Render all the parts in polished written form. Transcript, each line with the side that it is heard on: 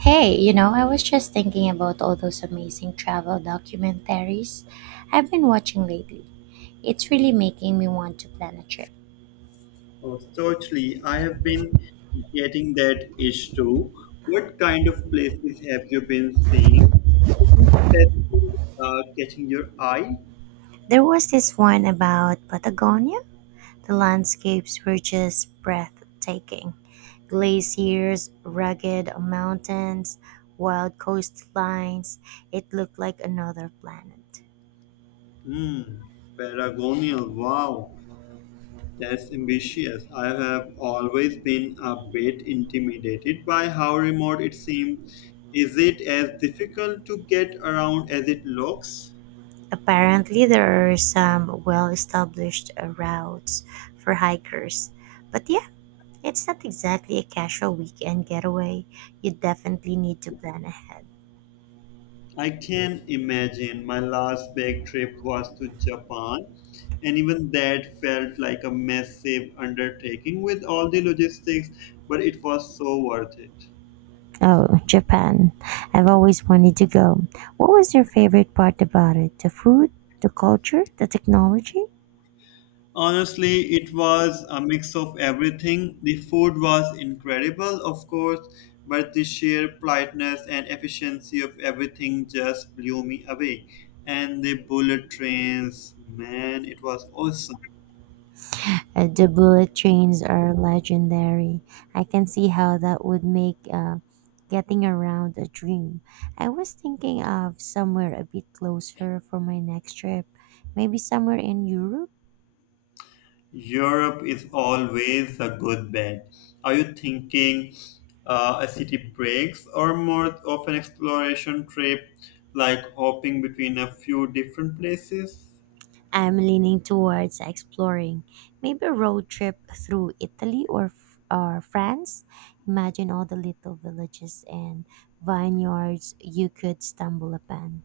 right: Hey, you know, I was just thinking about all those amazing travel documentaries I've been watching lately. It's really making me want to plan a trip.
left: Oh, totally. I have been getting that itch too. What kind of places have you been seeing? Anything specific, catching your eye?
right: There was this one about Patagonia. The landscapes were just breathtaking glaciers, rugged mountains, wild coastlines. It looked like another planet.
left: Hmm, Paragonia. Wow, that's ambitious. I have always been a bit intimidated by how remote it seems. Is it as difficult to get around as it looks?
right: Apparently there are some well-established routes for hikers. But yeah, it's not exactly a casual weekend getaway. You definitely need to plan ahead.
left: I can imagine my last big trip was to Japan, and even that felt like a massive undertaking with all the logistics, but it was so worth it.
right: Oh, Japan. I've always wanted to go. What was your favorite part about it? The food, the culture, the technology?
left: Honestly, it was a mix of everything. The food was incredible, of course, but the sheer politeness and efficiency of everything just blew me away. And the bullet trains, man, it was awesome.
right: The bullet trains are legendary. I can see how that would make getting around a dream. I was thinking of somewhere a bit closer for my next trip, maybe somewhere in Europe.
left: Europe is always a good bet. Are you thinking a city breaks or more of an exploration trip, like hopping between a few different places?
right: I'm leaning towards exploring, maybe a road trip through Italy or France. Imagine all the little villages and vineyards you could stumble upon.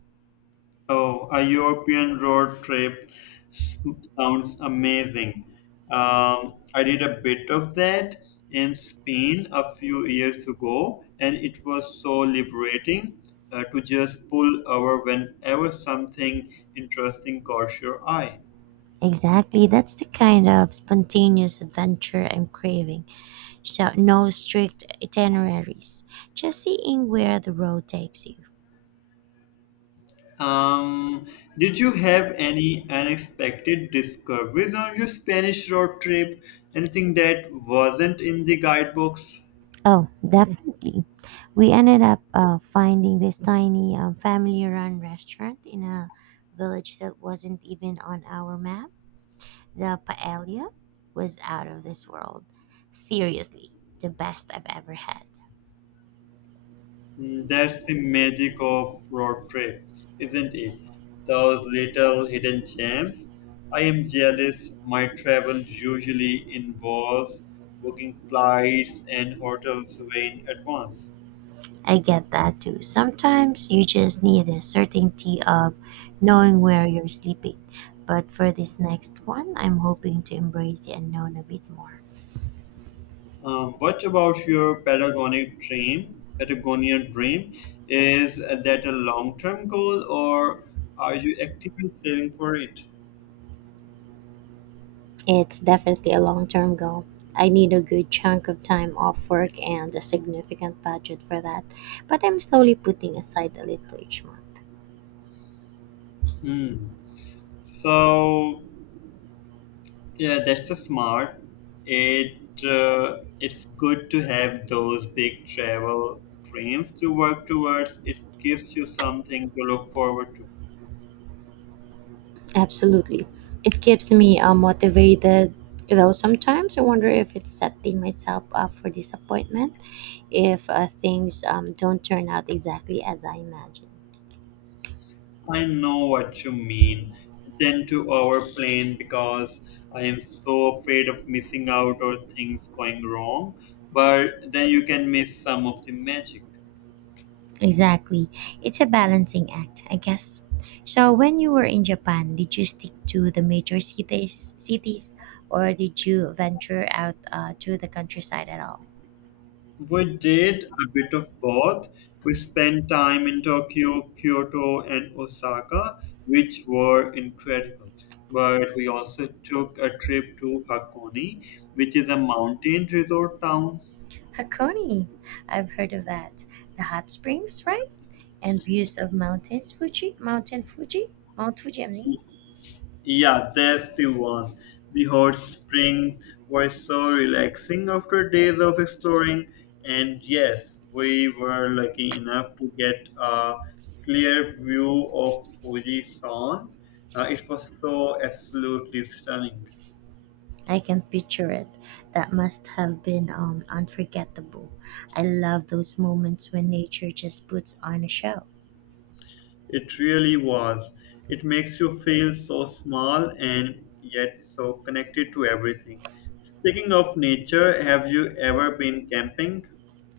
left: Oh, a European road trip s- sounds amazing. I did a bit of that in Spain a few years ago, and it was so liberating to just pull over whenever something interesting caught your eye.
right: Exactly, that's the kind of spontaneous adventure I'm craving. So no strict itineraries, just seeing where the road takes you.
left: Um, did you have any unexpected discoveries on your Spanish road trip? Anything that wasn't in the guidebooks?
right: Oh, definitely. We ended up finding this tiny family run restaurant in a village that wasn't even on our map. The paella was out of this world. Seriously, the best I've ever had.
left: Mm, that's the magic of road trips, isn't it? Those little hidden gems. I am jealous. My travel usually involves booking flights and hotels way in advance.
right: I get that too. Sometimes you just need a certainty of knowing where you're sleeping. But for this next one, I'm hoping to embrace the unknown a bit more.
left: What about your Patagonic dream? Patagonian dream, is that a long-term goal, or are you actively saving for it?
right: It's definitely a long term goal. I need a good chunk of time off work and a significant budget for that, but I'm slowly putting aside a little each month.
left: Hmm. So yeah, that's a smart. It it's good to have those big travel dreams to work towards. It gives you something to look forward to.
right: Absolutely. It keeps me motivated, though sometimes I wonder if it's setting myself up for disappointment if things don't turn out exactly as I imagined.
left: I know what you mean. I tend to overplan because I am so afraid of missing out or things going wrong, but then you can miss some of the magic.
right: Exactly. It's a balancing act, I guess. So when you were in Japan, did you stick to the major cities, or did you venture out to the countryside at all?
left: We did a bit of both. We spent time in Tokyo, Kyoto, and Osaka, which were incredible. But we also took a trip to Hakone, which is a mountain resort town.
right: Hakone. I've heard of that. The hot springs, right? And views of Mount Fuji, I mean.
left: Yeah, that's the one. The hot spring was so relaxing after days of exploring, and yes, we were lucky enough to get a clear view of Fujisan. It was so absolutely stunning.
right: I can picture it. That must have been unforgettable. I love those moments when nature just puts on a show.
left: It really was. It makes you feel so small and yet so connected to everything. Speaking of nature, have you ever been camping?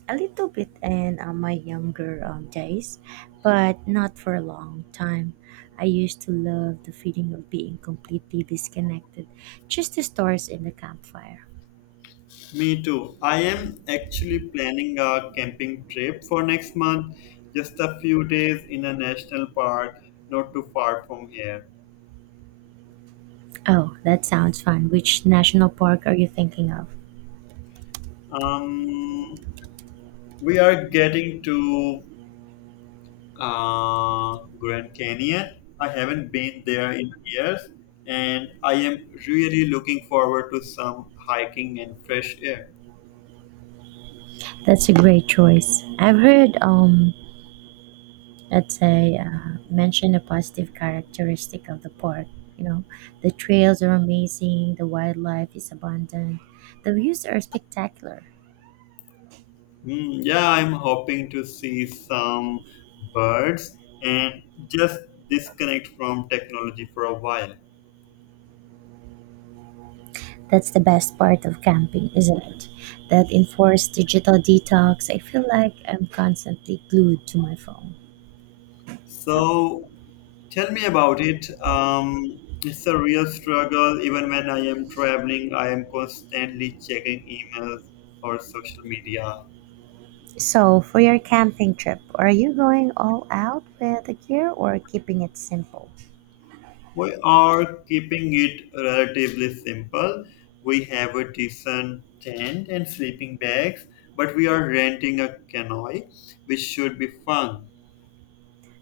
right: A little bit in my younger days, but not for a long time. I used to love the feeling of being completely disconnected, just the stars in the campfire.
left: Me too. I am actually planning a camping trip for next month, just a few days in a national park not too far from here.
right: Oh, that sounds fun. Which national park are you thinking of?
left: Um, we are getting to Grand Canyon. I haven't been there in years, and I am really looking forward to some hiking and fresh air.
right: That's a great choice. I've heard, let's say, mention a positive characteristic of the park. You know, the trails are amazing, the wildlife is abundant, the views are spectacular.
left: Mm, yeah, I'm hoping to see some birds and just disconnect from technology for a while.
right: That's the best part of camping, isn't it? That enforced digital detox. I feel like I'm constantly glued to my phone.
left: So tell me about it. It's a real struggle. Even when I am traveling, I am constantly checking emails or social media.
right: So, for your camping trip, are you going all out with the gear or keeping it simple?
left: We are keeping it relatively simple. We have a decent tent and sleeping bags, but we are renting a canoe, which should be fun.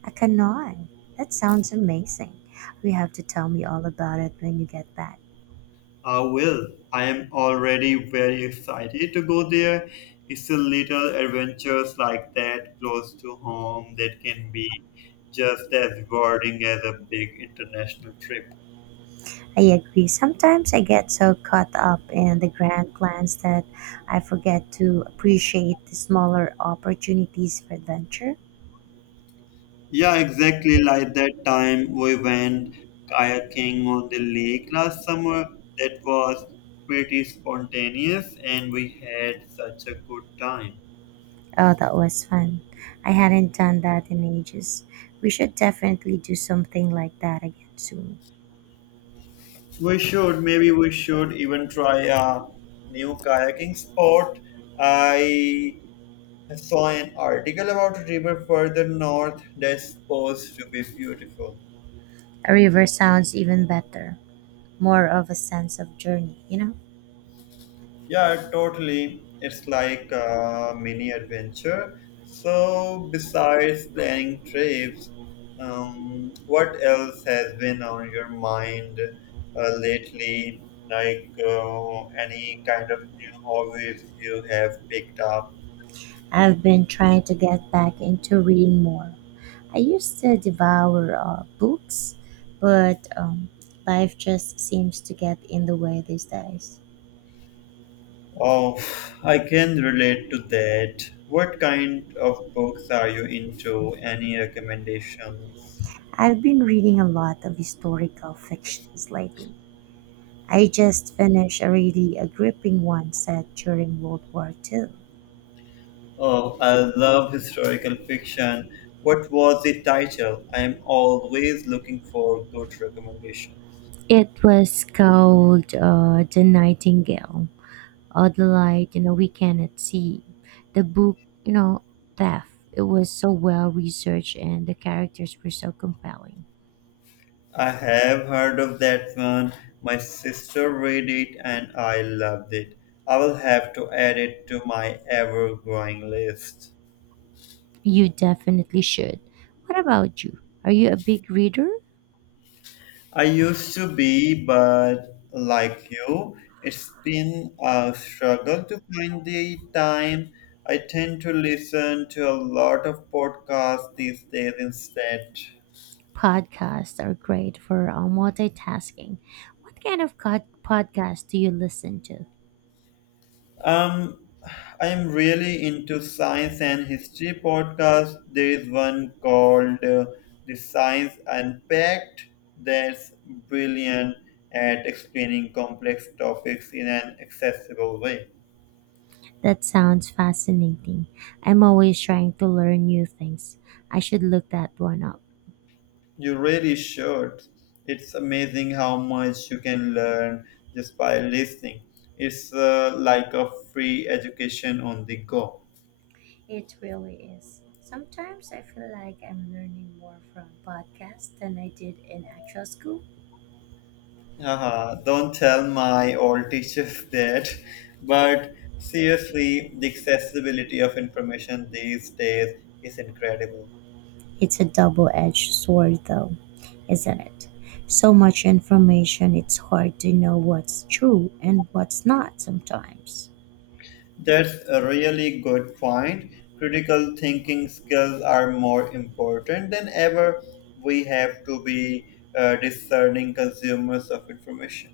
right: I cannot. That sounds amazing. You have to tell me all about it when you get back.
left: I will. I am already very excited to go there. It's a little adventures like that close to home that can be just as rewarding as a big international trip.
right: I agree. Sometimes I get so caught up in the grand plans that I forget to appreciate the smaller opportunities for adventure.
left: Yeah, exactly like that time we went kayaking on the lake last summer. That was pretty spontaneous and we had such a good time.
right: Oh, that was fun. I hadn't done that in ages. We should definitely do something like that again soon.
left: We should, maybe we should even try a new kayaking spot. I saw an article about a river further north that's supposed to be beautiful.
right: A river sounds even better, more of a sense of journey, you know?
left: Yeah, totally. It's like a mini adventure. So, besides planning trips, what else has been on your mind lately? Like any kind of new hobbies you have picked up?
right: I've been trying to get back into reading more. I used to devour books, but life just seems to get in the way these days.
left: Oh, I can relate to that. What kind of books are you into? Any recommendations?
right: I've been reading a lot of historical fictions lately. I just finished a really a gripping one set during World War II.
left: Oh, I love historical fiction. What was the title? I am always looking for good recommendations.
right: It was called The Nightingale or The Light, you know, we cannot see. The book, you know, Death. It was so well researched and the characters were so compelling.
left: I have heard of that one. My sister read it and I loved it. I will have to add it to my ever growing list.
right: You definitely should. What about you? Are you a big reader?
left: I used to be, but like you, it's been a struggle to find the time. I tend to listen to a lot of podcasts these days instead.
right: Podcasts are great for multitasking. What kind of podcast do you listen to?
left: Um, I'm really into science and history podcasts. There is one called The Science Unpacked that's brilliant at explaining complex topics in an accessible way.
right: That sounds fascinating. I'm always trying to learn new things. I should look that one up.
left: You really should. It's amazing how much you can learn just by listening. It's like a free education on the go.
right: It really is. Sometimes I feel like I'm learning more from podcasts than I did in actual school.
left: Haha, don't tell my old teachers that. But seriously, the accessibility of information these days is incredible.
right: It's a double edged sword, though, isn't it? So much information, it's hard to know what's true and what's not sometimes.
left: That's a really good point. Critical thinking skills are more important than ever. We have to be discerning consumers of information.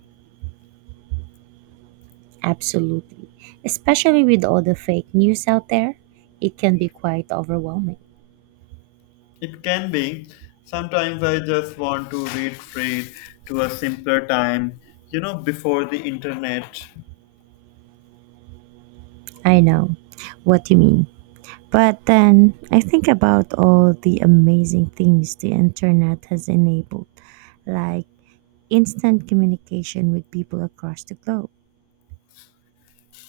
right: Absolutely. Especially with all the fake news out there, it can be quite overwhelming.
left: It can be. Sometimes I just want to retreat to a simpler time, you know, before the internet.
right: I know what you mean. But then I think about all the amazing things the internet has enabled, like instant communication with people across the globe.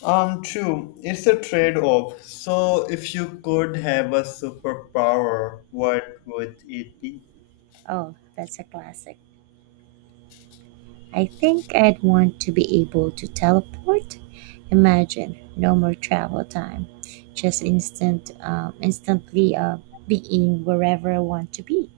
left: True. It's a trade-off. So, if you could have a superpower, what would it be?
right: Oh, that's a classic. I think I'd want to be able to teleport. Imagine no more travel time, just instantly being wherever I want to be.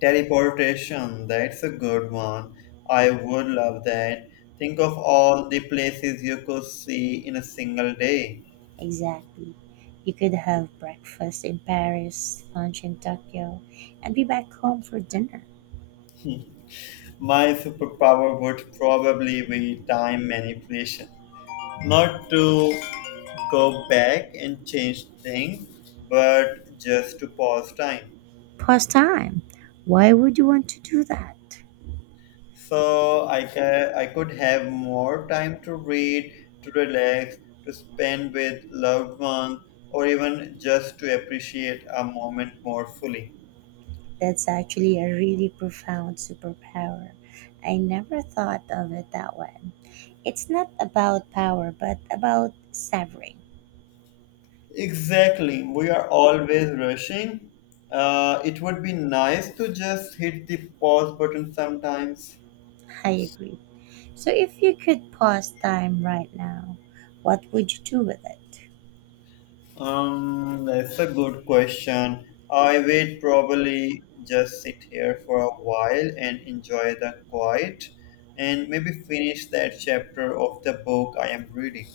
left: Teleportation, that's a good one. I would love that. Think of all the places you could see in a single day.
right: Exactly. You could have breakfast in Paris, lunch in Tokyo, and be back home for dinner.
left: My superpower would probably be time manipulation. Not to go back and change things, but just to pause time.
right: Pause time. Why would you want to do that?
left: I could have more time to read, to relax, to spend with loved ones, or even just to appreciate a moment more fully.
right: That's actually a really profound superpower. I never thought of it that way. It's not about power, but about severing.
left: Exactly, we are always rushing. It would be nice to just hit the pause button sometimes.
right: I agree. So, if you could pause time right now, what would you do with it?
left: That's a good question. I would probably just sit here for a while and enjoy the quiet and maybe finish that chapter of the book I am reading.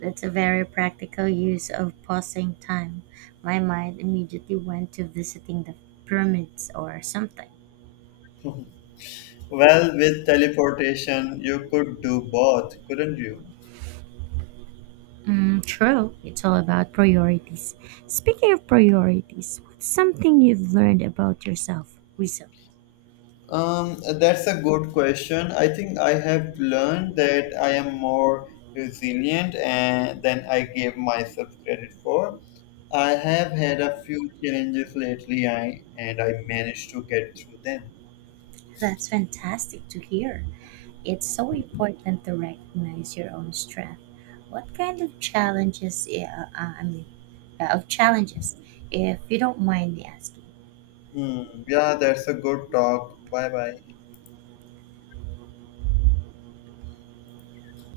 right: That's a very practical use of pausing time. My mind immediately went to visiting the pyramids or something.
left: Well, with teleportation, you could do both, couldn't you?
right: Mm, true. It's all about priorities. Speaking of priorities, what's something you've learned about yourself recently?
left: That's a good question. I think I have learned that I am more resilient and than I gave myself credit for. I have had a few challenges lately, I and I managed to get through them.
right: That's fantastic to hear. It's so important to recognize your own strength. What kind of challenges, I mean, of challenges, if you don't mind me asking?
left: Hmm. Yeah, that's a good talk. Bye bye.